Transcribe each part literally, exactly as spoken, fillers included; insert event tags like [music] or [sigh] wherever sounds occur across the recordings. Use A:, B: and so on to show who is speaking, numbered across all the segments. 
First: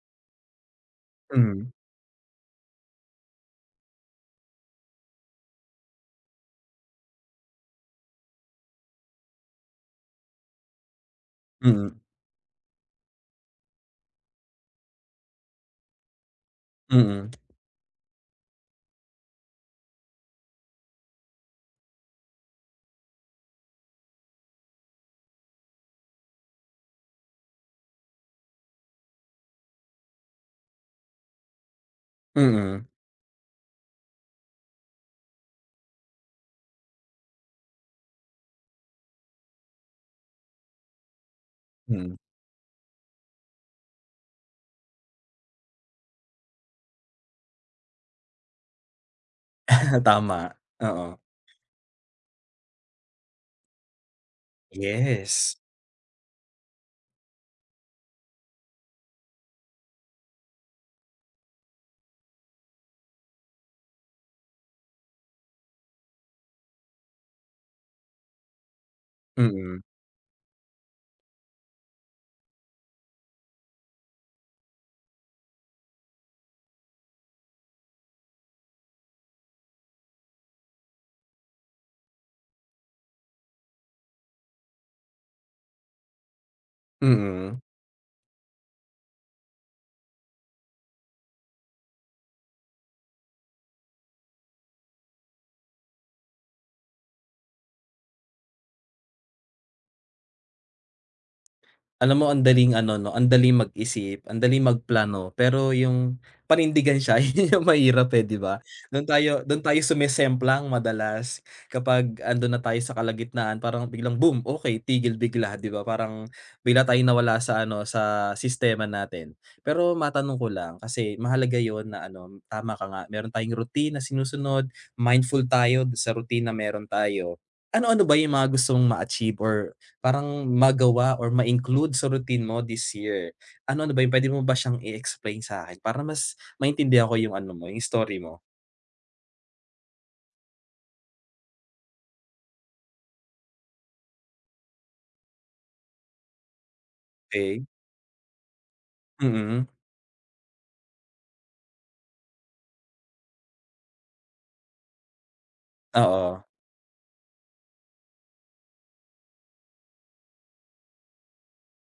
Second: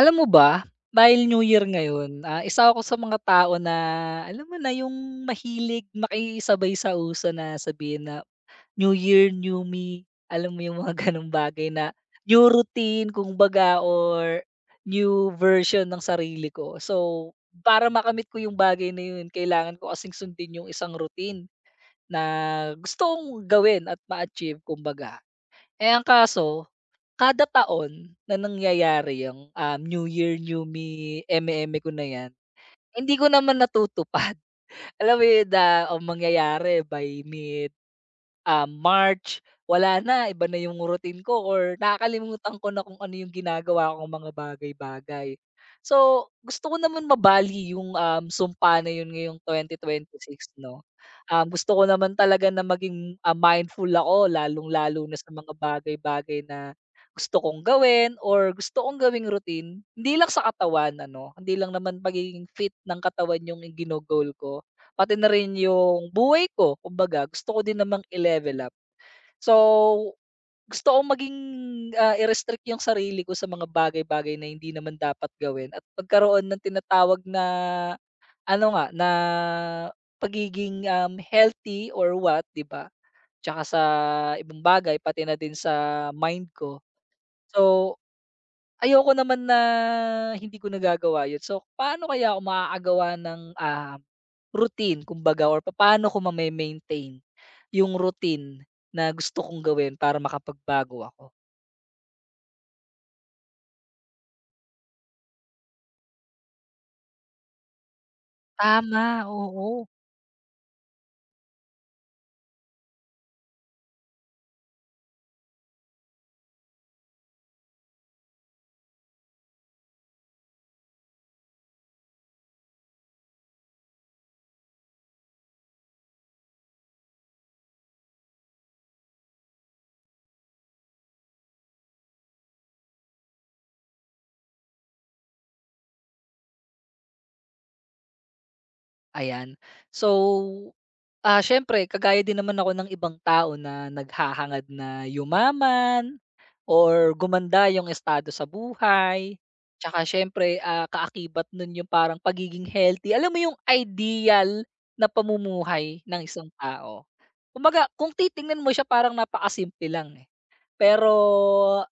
A: Alam mo ba, dahil New Year
B: Mm,
A: ngayon, ah, isa ako sa mga tao na alam mo na yung mahilig makisabay sa uso na sabihin na, "New Year, new me." Alam mo yung mga [laughs] gano'ng bagay na
B: mm,
A: new routine kung baga or new version ng sarili ko. So,
B: mm,
A: para makamit ko yung bagay na yun kailangan ko kasing sundin yung isang routine na gusto kong gawin at ma-achieve kumbaga. Eh, ang kaso, kada taon na nangyayari yung, um, New Year, New Me, eme-eme ko na yan,
B: mm,
A: hindi ko naman natutupad. [laughs] Alam mo yun na ang mangyayari by mid ah, March, wala na iba na yung routine ko or
B: mm.
A: nakakalimutan ko na kung ano yung ginagawa kong mga bagay-bagay. So, gusto ko naman mabali yung, um, sumpa na yun ngayong
B: [laughs] Tama,
A: twenty twenty-six 'no.
B: oo.
A: Um, gusto ko naman talaga na maging, ah, mindful ako lalong-lalo na sa mga
B: Yes.
A: bagay-bagay na gusto kong gawin or gusto kong gawing routine. Hindi lang sa katawan ano, hindi lang naman pagiging fit ng katawan yung i ko. Pati na rin yung buhay ko kumbaga gusto ko din namang i-level up.
B: Mm,
A: So, gusto ko maging, ah, i-restrict yung sarili ko sa mga bagay-bagay na hindi naman dapat gawin at pagkaroon ng tinatawag na ano nga, na pagiging, um, healthy or what, 'di ba? Tsaka sa ibang bagay pati na din sa mind ko.
B: mm.
A: So, ayoko naman na hindi ko nagagawa yun. So, paano kaya ako makakagawa ng, ah, routine kumbaga or paano ko ma maintain yung routine na gusto kong gawin para makapagbago ako.
B: Alam mo ang daling ano 'no, ang daling mag-isip, ang daling magplano, pero yung panindigan siya [laughs] yun yung mahirap, eh, 'di ba? Dun
A: Tama,
B: tayo dun tayo
A: oo,
B: sumisemplang madalas kapag andun na tayo sa kalagitnaan parang biglang boom, okay tigil bigla 'di ba? Parang bigla tayong nawala sa ano, sa sistema natin. Pero matanong ko lang kasi mahalaga yon na ano, tama ka nga meron tayong routine na sinusunod, mindful tayo sa routine na meron tayo. Ano-ano ba yung mga gusto mong ma-achieve or parang magawa or ma-include sa routine mo this year. Ano ano ba yun, puwede mo ba siyang i-explain sa akin para mas maintindihan ko yung ano mo, yung story mo?
A: ayan. So, ah, siyempre kagaya din naman ako ng ibang tao na naghahangad na yumaman or
B: Okey,
A: gumanda yung estado sa buhay.
B: mm.
A: Tsaka siyempre, ah, kaakibat nun yung parang pagiging healthy. Alam mo yung ideal na pamumuhay ng
B: Oo.
A: isang tao? Kumbaga kung titingnan mo siya parang napakasimple lang, eh. Pero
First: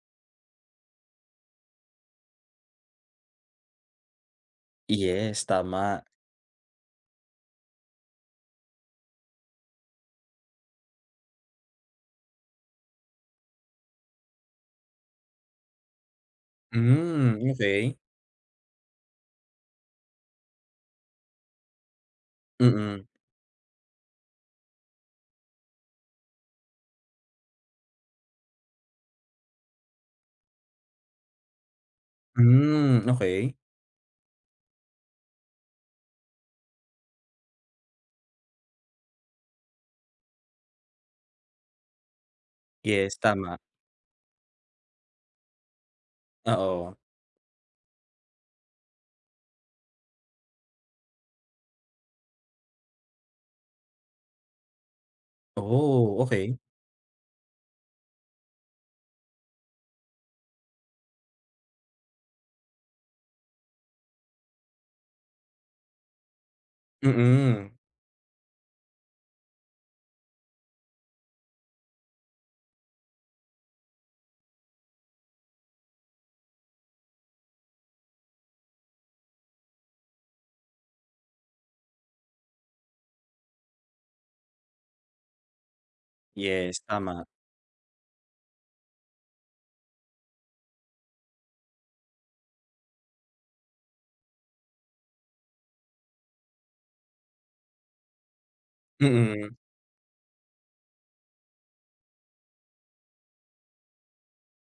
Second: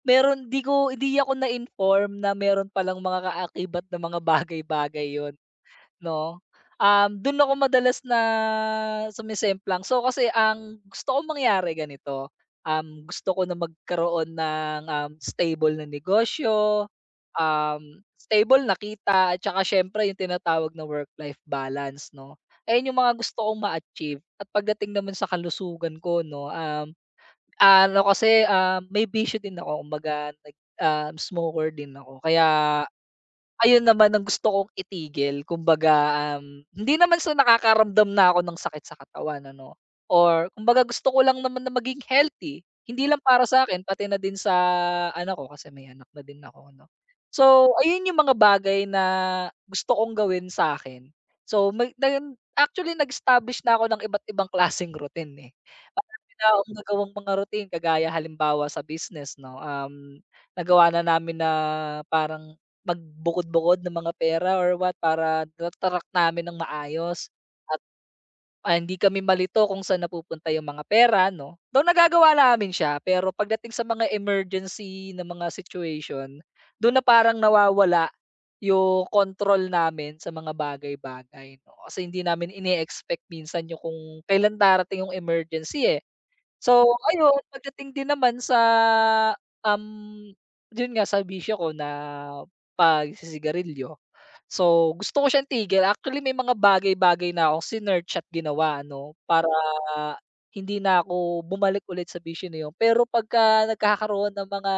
A: meron 'di ko hindi ako na-inform na meron palang mga kaakibat na mga bagay-bagay yon.
B: Yes, tama.
A: 'No? Um, dun ako madalas na sumisemplang. So, kasi ang gusto kong mangyari ganito, um, gusto ko na magkaroon ng, um, stable na negosyo,
B: Hmm,
A: um,
B: okey.
A: stable na kita at saka siyempre yung tinatawag na work-life balance 'no. Ayan yung
B: Mm.
A: mga gusto kong ma-achieve at pagdating naman sa kalusugan ko 'no, um, ano kasi, um may bisyo din ako kumbaga nag, um, smoker din ako kaya.
B: Hmm, okey.
A: Ayun naman ang gusto kong itigil kumbaga, um, hindi naman sa nakakaramdam na ako ng sakit sa katawan ano, or kumbaga gusto ko lang naman na maging healthy, hindi
B: Yes,
A: lang para
B: tama.
A: sa akin pati na din sa anak ko kasi may anak na din ako ano.
B: Oo.
A: So ayun yung mga bagay na gusto kong gawin sa akin. So may nag actually nag-establish na ako ng iba't ibang klaseng routine eh.
B: Oh,
A: Marami na
B: okey.
A: akong nagawang mga routine kagaya halimbawa sa business 'no, um, nagawa na namin na parang magbukod-bukod ng mga pera or what para na-track namin ng maayos
B: Mm.
A: at, ah, hindi kami malito kung saan napupunta yung mga pera 'no. Though nagagawa namin siya, pero pagdating sa mga emergency na mga situation, dun na parang nawawala yung kontrol namin sa mga bagay-bagay 'no. Kasi hindi namin ine-expect minsan yung kung kailan darating yung emergency, eh.
B: Yes,
A: So,
B: tama.
A: ayun pagdating din naman sa, um, yun nga sa bisyo ko na pagsisigarilyo. So, gusto ko siyang tigil. Actually, may mga bagay-bagay na akong sinearch at ginawa ano, para
B: Mm.
A: hindi na ako bumalik ulit sa bisyo na 'yon. Pero pagka nagkakaroon ng mga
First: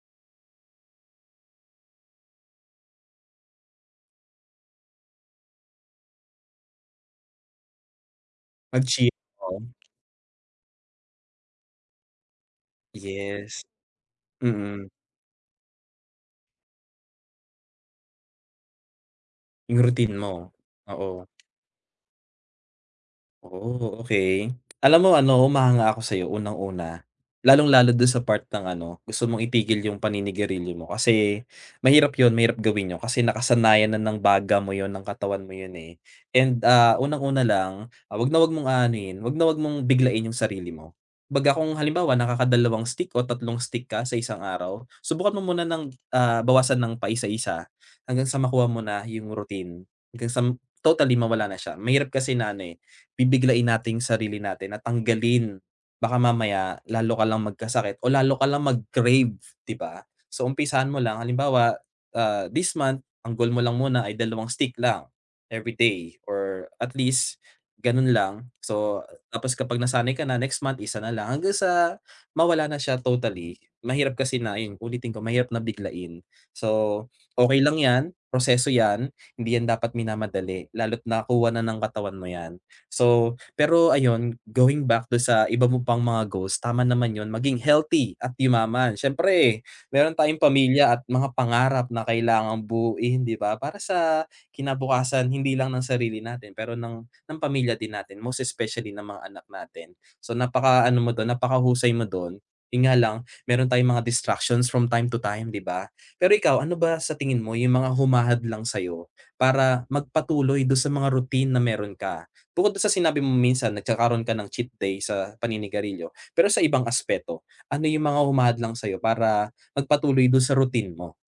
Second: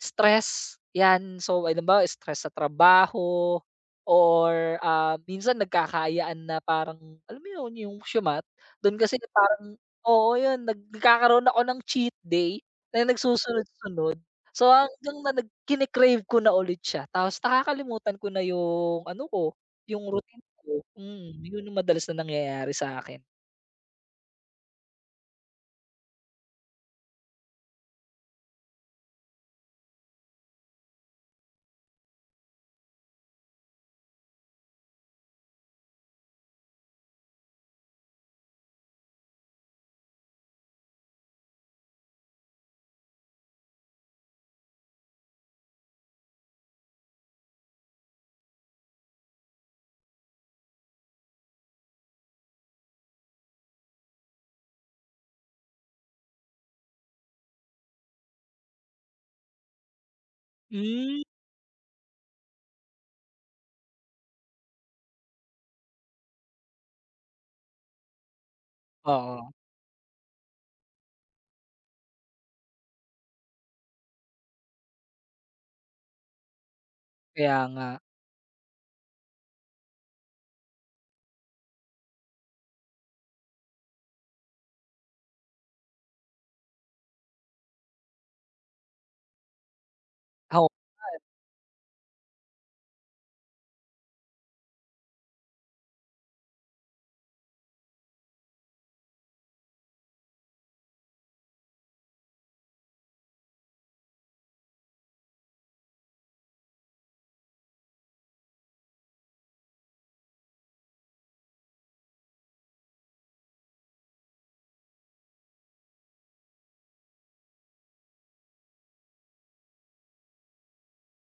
A: stress, 'yan. So, alam ba stress sa trabaho or, ah, minsan nagkakaayaan na parang alam mo 'yon, yung siumat. Do'n
B: Mag-chill,
A: kasi
B: oo.
A: parang oo, yun nag nagkakaroon ako ng cheat day na
B: Yes.
A: nagsusunod-sunod. So,
B: Mm.
A: hanggang na nag kine-crave ko na ulit siya tapos nakakalimutan ko na yung ano ko,
B: Yung
A: yung
B: routine mo,
A: routine ko.
B: oo.
A: Mm, yun yung madalas na nangyayari sa'kin.
B: Oh, okay. Alam mo ano, humahanga ako sa'yo unang-una, lalong-lalo dun sa part ng ano, gusto mong itigil yung paninigarilyo mo kasi mahirap yun, mahirap gawin yun kasi nakasanayan na ng baga mo yun, ng katawan mo yun, eh. And, ah, unang-una lang, ah, wag na wag mong aanuhin, wag na wag mong biglain yung sarili mo. Kumbaga kung halimbawa nakakadalawang stick o tatlong stick ka sa isang araw, subukan mo muna ng, ah, bawasan ng paisa-isa hanggang sa makuha mo na yung routine, hanggang sa totally mawala na siya. Mahirap kasi na ano, eh, bibiglain natin yung sarili natin na tanggalin. Baka mamaya lalo ka lang magkasakit o lalo ka lang mag-crave, 'di ba? So, umpisahan mo lang
A: Hmm.
B: halimbawa, ah, this month ang goal mo lang muna ay dalawang stick lang every day or at least ganun lang. So,
A: Oo,
B: tapos kapag nasanay ka na next month isa na lang hanggang sa mawala na siya totally. Mahirap kasi na yun ulitin ko mahirap na biglain. So,
A: kaya
B: okay lang
A: nga.
B: 'yan, proseso 'yan, hindi 'yan dapat minamadali lalo't nakuha na ng katawan mo 'yan. So, pero ayun, going back do'n sa iba mo pang mga goals, tama naman 'yun, maging healthy at yumaman. Siyempre meron tayong
A: Ako
B: pamilya at mga pangarap na kailangang buuin, 'di ba? Para sa kinabukasan hindi lang ng sarili natin pero ng ng pamilya din natin, most especially ng mga anak natin. So, napaka ano mo do'n, napakahusay mo do'n. 'Yun nga lang, meron tayong mga distractions from time to time, 'di ba? Pero ikaw, ano ba sa tingin mo yung mga humahadlang sa'yo para magpatuloy do sa mga routine na meron ka? Bukod dun sa sinabi mo minsan nagkakaroon ka ng cheat day sa paninigarilyo, pero sa ibang aspeto, ano yung mga humadlang sa'yo para magpatuloy dun sa routine mo?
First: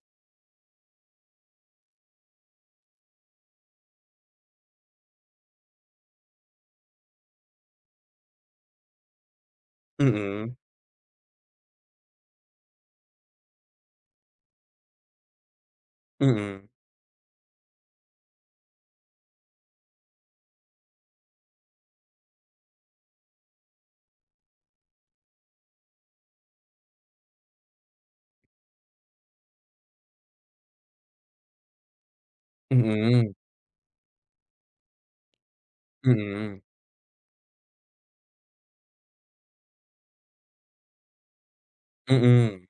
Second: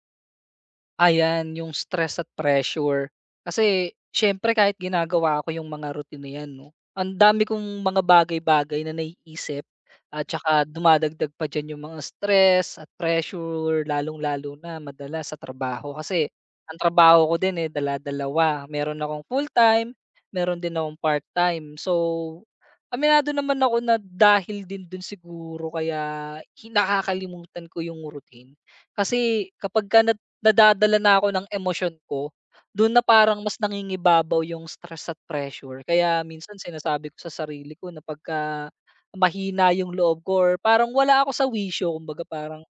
A: Ayan, yung stress at pressure. Kasi siyempre kahit ginagawa ko yung mga routine na 'yan 'no, ang dami kong mga bagay-bagay na naiisip at
B: Mm,
A: saka dumadagdag pa diyan yung mga stress at pressure lalong-lalo na madalas sa trabaho. Kasi
B: mm,
A: ang trabaho ko din, eh, dala-dalawa, meron akong full-time, meron din akong part-time. So, aminado naman ako na dahil din dun siguro kaya hi nakakalimutan ko yung routine. Kasi kapag kapagka nadadala na ako ng emosyon ko, dun na
B: mm,
A: parang mas nangingibabaw yung stress at pressure. Kaya minsan
B: mm,
A: sinasabi ko sa sarili ko na pagka mahina yung loob ko or parang wala ako sa wisyo
B: mm,
A: kumbaga parang
B: mm,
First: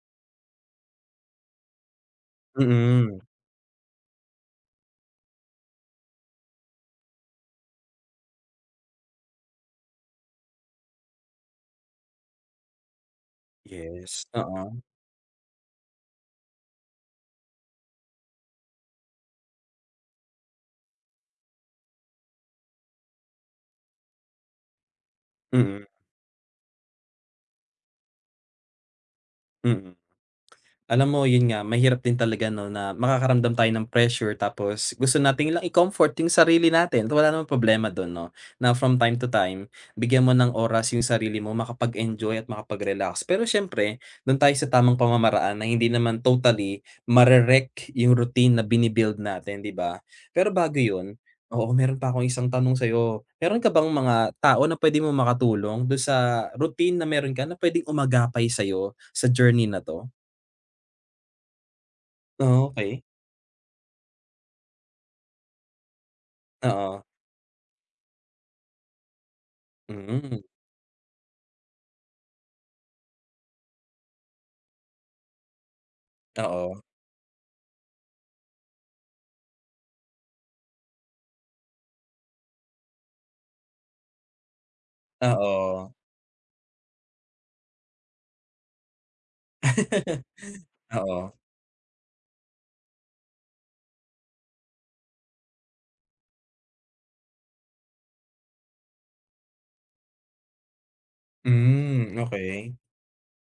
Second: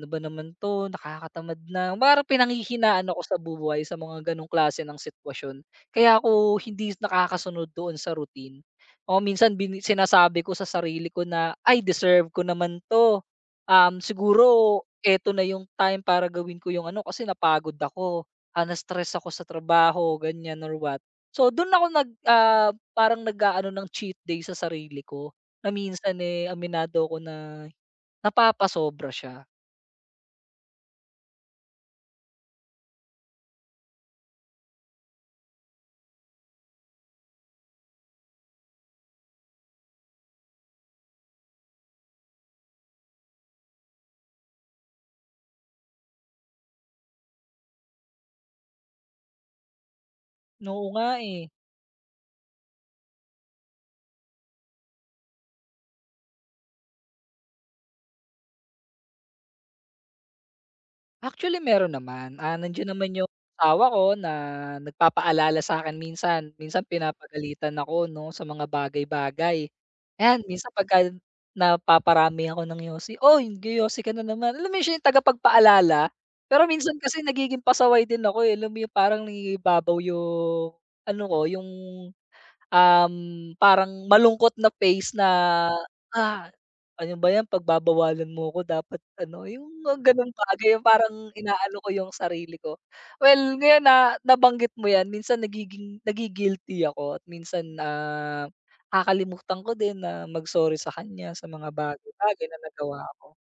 A: ano ba naman 'to, nakakatamad na. Parang pinanghihinaan
B: mm.
A: ako sa buhay sa mga gano'ng klase ng sitwasyon. Kaya ako hindi nakakasunod doon sa routine. O minsan bini sinasabi ko sa sarili ko na, "Ay deserve ko naman 'to. Um,
B: Yes, oo,
A: siguro eto na yung time para gawin ko yung ano kasi napagod ako, ah, na-stress ako sa trabaho," ganyan or what. So do'n ako nag, ah, parang nag-aano ng cheat day sa sarili ko na
B: mm,
A: minsan, eh, aminado ko na napapasobra siya.
B: mm. Alam mo, yun nga, mahirap din talaga 'no, na makakaramdam tayo ng pressure tapos gusto natin lang i-comfort yung sarili natin at wala namang problema dun 'no, na from time to time, bigyan mo ng oras yung sarili mo makapag-enjoy at makapag-relax. Pero siyempre, dun tayo sa tamang pamamaraan na hindi naman totally mare-wreck yung routine na bini-build natin, 'di ba? Pero bago
A: Oo nga,
B: yun,
A: eh.
B: oo, meron pa akong isang tanong sa'yo. Meron ka bang mga tao na pwede mo makatulong dun sa routine na meron ka na puwedeng umagapay sa'yo sa journey na 'to?
A: Actually meron naman, ah,
B: Ah,
A: nandiyan
B: okey.
A: naman yung asawa ko na nagpapaalala sa'kin minsan. Minsan
B: Oo,
A: pinapagalitan ako 'no, sa mga bagay-bagay.
B: hmm,
A: Ayan, minsan pagka napaparami ako ng yosi, "Uy, yosi ka na naman." Alam mo yun, siya yung tagapagpaalala, pero
B: oo,
A: minsan kasi nagiging pasaway din ako, eh. Alam mo yung parang nangingibabaw yung ano ko, yung Um, parang malungkot na face na,
B: oo.
A: ah, ano ba 'yan pagbabawalan mo ko dapat ano, yung mga gano'ng bagay
B: [laughs]
A: yung parang
B: Oo,
A: inaano ko yung sarili ko. Well, ngayon na nabanggit mo 'yan minsan nagiging nagi-guilty ako at minsan, ah, nakakalimutan ko din na mag-sorry sa kanya sa mga
B: hmm,
A: bagay-bagay na
B: okey.
A: nagawa ko.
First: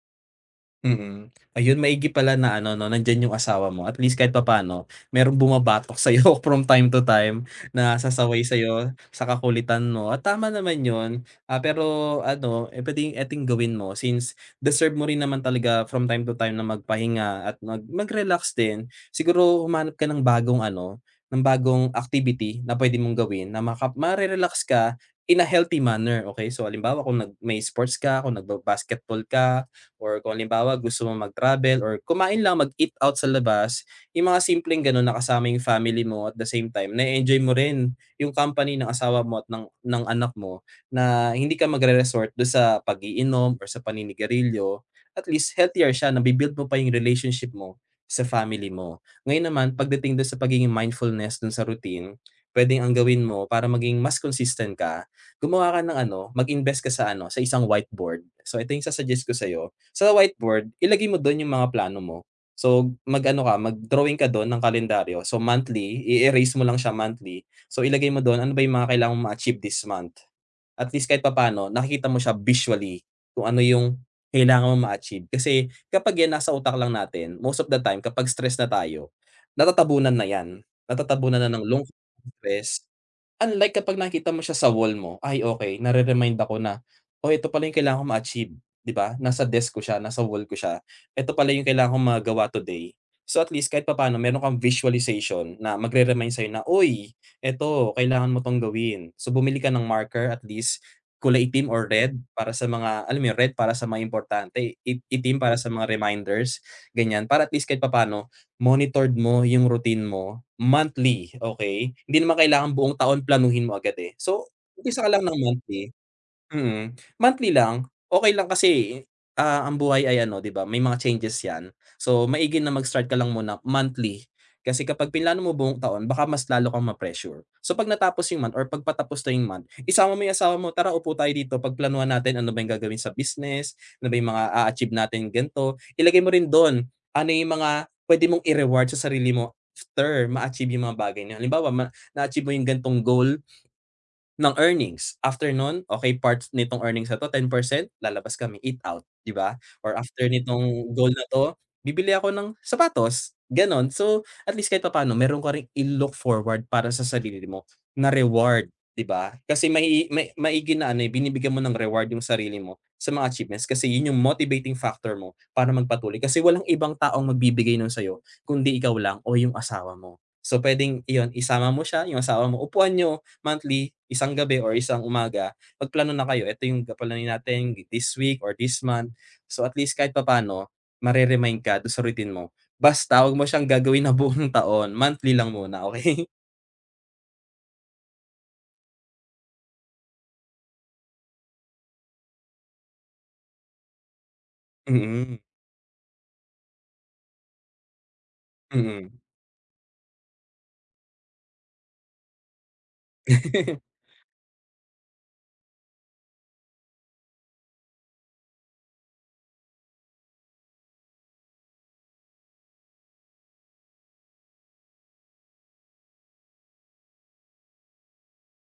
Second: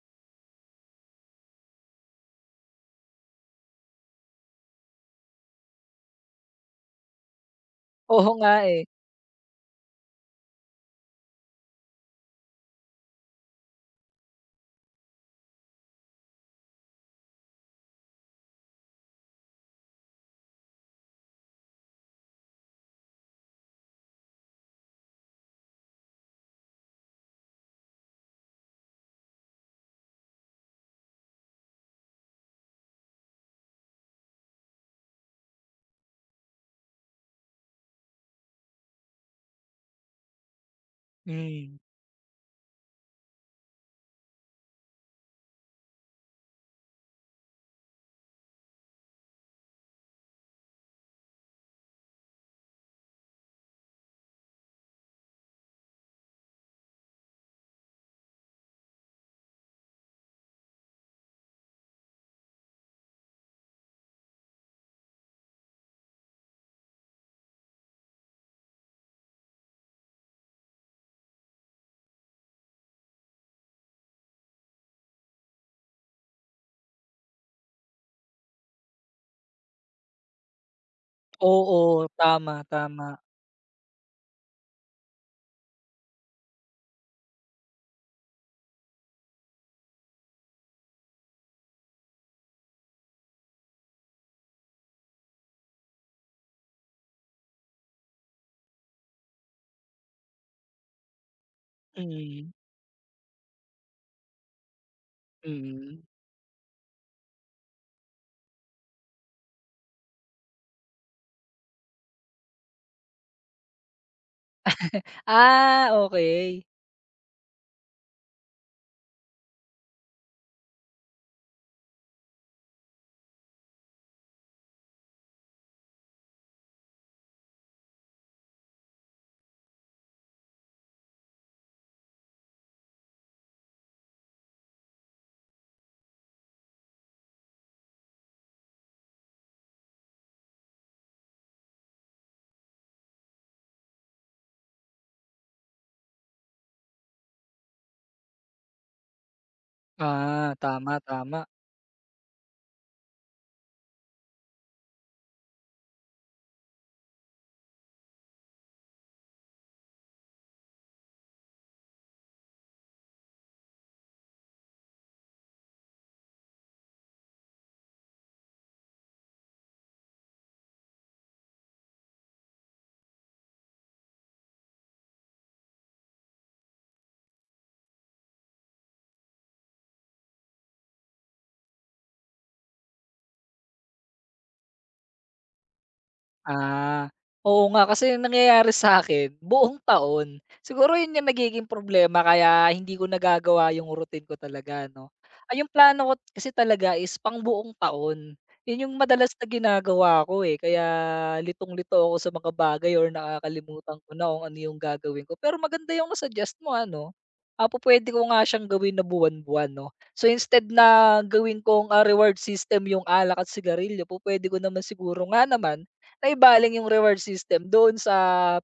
B: Mm. Ayun, maigi pala na ano 'no, nandiyan yung asawa mo at least kahit papaano merong bumabatok sa'yo [laughs] from time to time na
A: Oo
B: sasaway
A: nga, eh.
B: sa'yo sa kakulitan mo at tama naman yun. Ah, pero ano, eh, puwedeng eting gawin mo since deserve mo rin naman talaga from time to time na magpahinga at mag mag-relax din. Siguro humanap ka ng bagong ano, ng bagong activity na puwede mong gawin na maka mare-relax ka in a healthy manner, okay. So alimbawa kung nag may sports ka, kung nagba-basketball ka or kung halimbawa gusto mo mag-travel or kumain lang, mag-eat out sa labas, yung mga simpleng gano'n na kasama yung family mo at the same time, na enjoy mo rin yung company ng asawa mo at ng ng anak mo na hindi ka
A: Hmm,
B: magre-resort do sa pag-iinom or sa paninigarilyo. At least healthier siya, nabi-build mo pa yung relationship mo sa family mo. Ngayon naman pagdating do'n sa pagiging mindfulness do'n sa routine, puwedeng ang gawin mo para maging mas consistent ka, gumawa ka ng ano, mag-invest ka sa ano, sa isang whiteboard. So ito yung i suggest ko sa'yo, sa whiteboard, ilagay mo dun yung mga plano mo. So, mag-ano ka, mag-drawing ka dun ng kalendaryo. So, monthly, i-erase mo lang siya monthly. So, ilagay mo dun, ano ba yung mga kailangan mong ma-achieve this month? At least kahit papaano, nakikita mo siya visually kung ano yung kailangan mong ma-achieve. Kasi kapag yan nasa utak lang natin, most of the time, kapag stress na tayo, natatabunan na yan. Natatabunan na ng lungkot,
A: oo, tama,
B: stress.
A: tama.
B: Unlike kapag nakita mo siya sa wall mo, ay okay, nare-remind ako na, "Oh, ito pala yung kailangan kong ma-achieve," 'di ba? Nasa desk ko siya, nasa wall ko siya. Ito pala yung kailangan kong magawa today. So, at least kahit papaano meron kang visualization na magre-remind sa'yo na, "Uy, eto kailangan mo 'tong gawin." So, bumili ka ng marker at least kulay itim or red para
A: Mm,
B: sa mga alam mo yun, red para sa mga importante, i itim para sa mga
A: mm.
B: reminders, ganyan. Para at least kahit papaano monitored mo yung routine mo monthly, okay. Hindi naman kailangan buong taon planuhin mo agad, eh. So, umpisa ka lang ng monthly.
A: Ah, okay.
B: Mm, monthly lang, okey lang kasi, ah, ang buhay ay ano 'di ba may mga changes 'yan. So, maigi na mag-start ka lang muna monthly, kasi kapag plinano mo buong taon baka mas lalo kang ma-pressure. So, 'pag natapos yung month or 'pag patapos na yung month, isama mo yung asawa mo, "Tara upo tayo dito pagplanuhan natin ano ba yung gagawin sa business, ano ba yung mga a-achieve natin ganito." Ilagay mo rin dun, ano yung mga puwede mong i-reward sa sarili mo after ma-achieve yung mga bagay na yun. Halimbawa ma na-achieve mo yung ganitong goal, ng earnings. After nun, okay parts nitong earnings na 'to ten percent lalabas kami eat out, 'di ba? Or after
A: Ah,
B: nitong
A: tama,
B: goal na
A: tama.
B: 'to, bibili ako ng sapatos, gano'n. So, at least kahit papaano meron ka ring i-look forward para sa sarili mo na reward, 'di ba? Kasi may may maigi na ano, eh, binibigyan mo ng reward yung sarili mo sa mga achievements kasi yun yung motivating factor mo para magpatuloy kasi walang ibang taong magbibigay nun sa'yo kundi ikaw lang o yung asawa mo. So, puwedeng iyon, isama mo siya, yung asawa mo, upuan niyo, monthly, isang gabi or isang umaga, magplano na kayo, ito yung papalanuin natin this week or this month." So, at least kahit papaano mare-remind ka do'n sa routine mo. Basta huwag mo siyang gagawin na buong [laughs] taon, monthly lang muna, okey?
A: Ah, oo nga kasi yung nangyayari sa akin buong taon. Siguro yun yung nagiging problema kaya hindi ko nagagawa yung routine ko talaga
B: [laughs]
A: 'no.
B: Mm,
A: Ay yung plano ko kasi talaga is pang buong taon. Yun yung
B: mm.
A: madalas na ginagawa ko, eh, kaya litong-lito ako sa mga bagay or nakakalimutan
B: [laughs]
A: ko na kung ano yung gagawin ko. Pero maganda yung na mo ano. Apo pwede ko nga siyang gawin na buwan-buwan 'no. So instead na gawin kong, ah, reward system yung alak at sigarilyo, po pwede ko naman siguro nga naman naibaling yung reward system doon sa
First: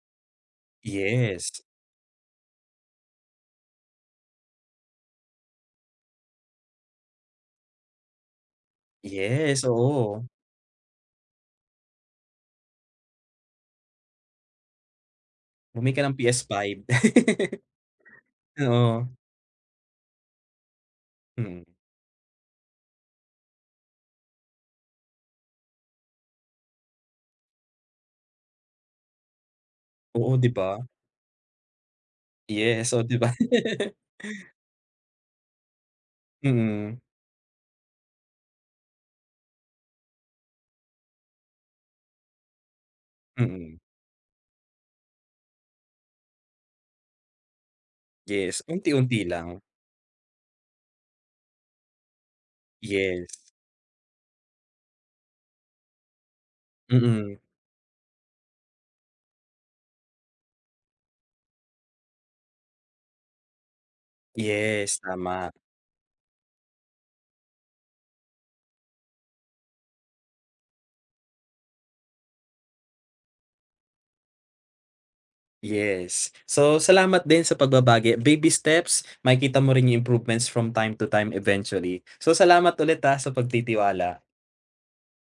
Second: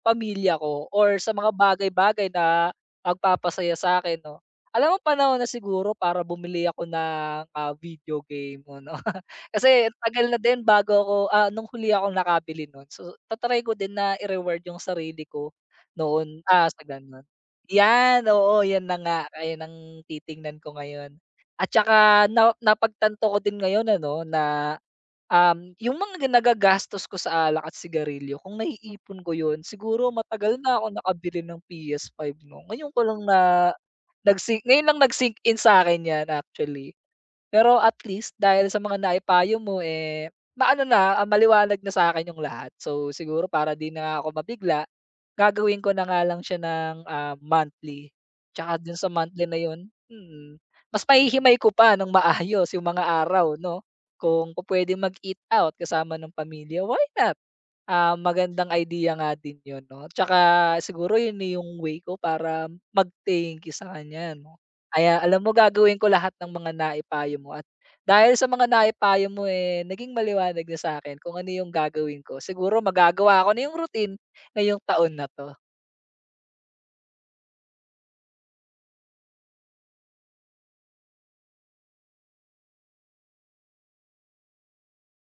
A: pamilya ko or sa mga
B: Yes.
A: bagay-bagay na magpapasaya sa'kin 'no. Alam mo panahon na siguro para bumili ako ng, ah, video game 'no. [laughs]
B: Yes,
A: Kasi
B: oo.
A: tagal na din bago ako, ah, nung huli akong nakabili nun. So, ta ko din na i-reward yung sarili ko
B: Bumili ka ng
A: noon, ah,
B: P S five.
A: sa
B: [laughs]
A: gano'n. 'Yan, oo, 'yan na
B: Oo,
A: nga, ayan ang titingnan ko ngayon.
B: mm.
A: At saka na napagtanto ko din ngayon ano na Um, yung mga ga nagagastos ko sa alak at sigarilyo kung naiipon ko yun siguro
B: Oo, 'di
A: matagal
B: ba?
A: na akong nakabili ng P S five no. Ngayon
B: Yes, oh,
A: ko
B: 'di
A: lang
B: ba?
A: na
B: [laughs]
A: nag-sink ngayon lang nag-sink in sa akin yan actually.
B: Mm,
A: Pero at least dahil sa mga naipayo mo, eh, maano na, ah, maliwanag na sa akin yung lahat. So, siguro para
B: mm.
A: 'di na ako mabigla, gagawin ko na nga lang siya ng, ah, monthly.
B: Yes,
A: Tsaka dun sa
B: unti-unti
A: monthly
B: lang.
A: na yun mm, mas mahihimay ko pa ng maayos yung mga
B: Yes.
A: araw 'no, kung pupuwedeng mag-eat out kasama ng pamilya, why not?
B: Mm.
A: Ah, magandang idea nga din 'yun 'no, tsaka siguro 'yun na yung way ko para mag-thank you sa kanya 'no.
B: Yes,
A: Kaya alam
B: tama.
A: mo gagawin ko lahat ng mga naipayo mo at dahil sa mga naipayo mo, eh, naging maliwanag na sa akin kung ano yung gagawin ko. Siguro magagawa ko na yung routine ngayong taon na 'to.
B: Yes. So, salamat din sa pagbabagi. Baby steps, makikita mo rin yung improvements from time to time eventually. So, salamat ulit, ah, sa pagtitiwala.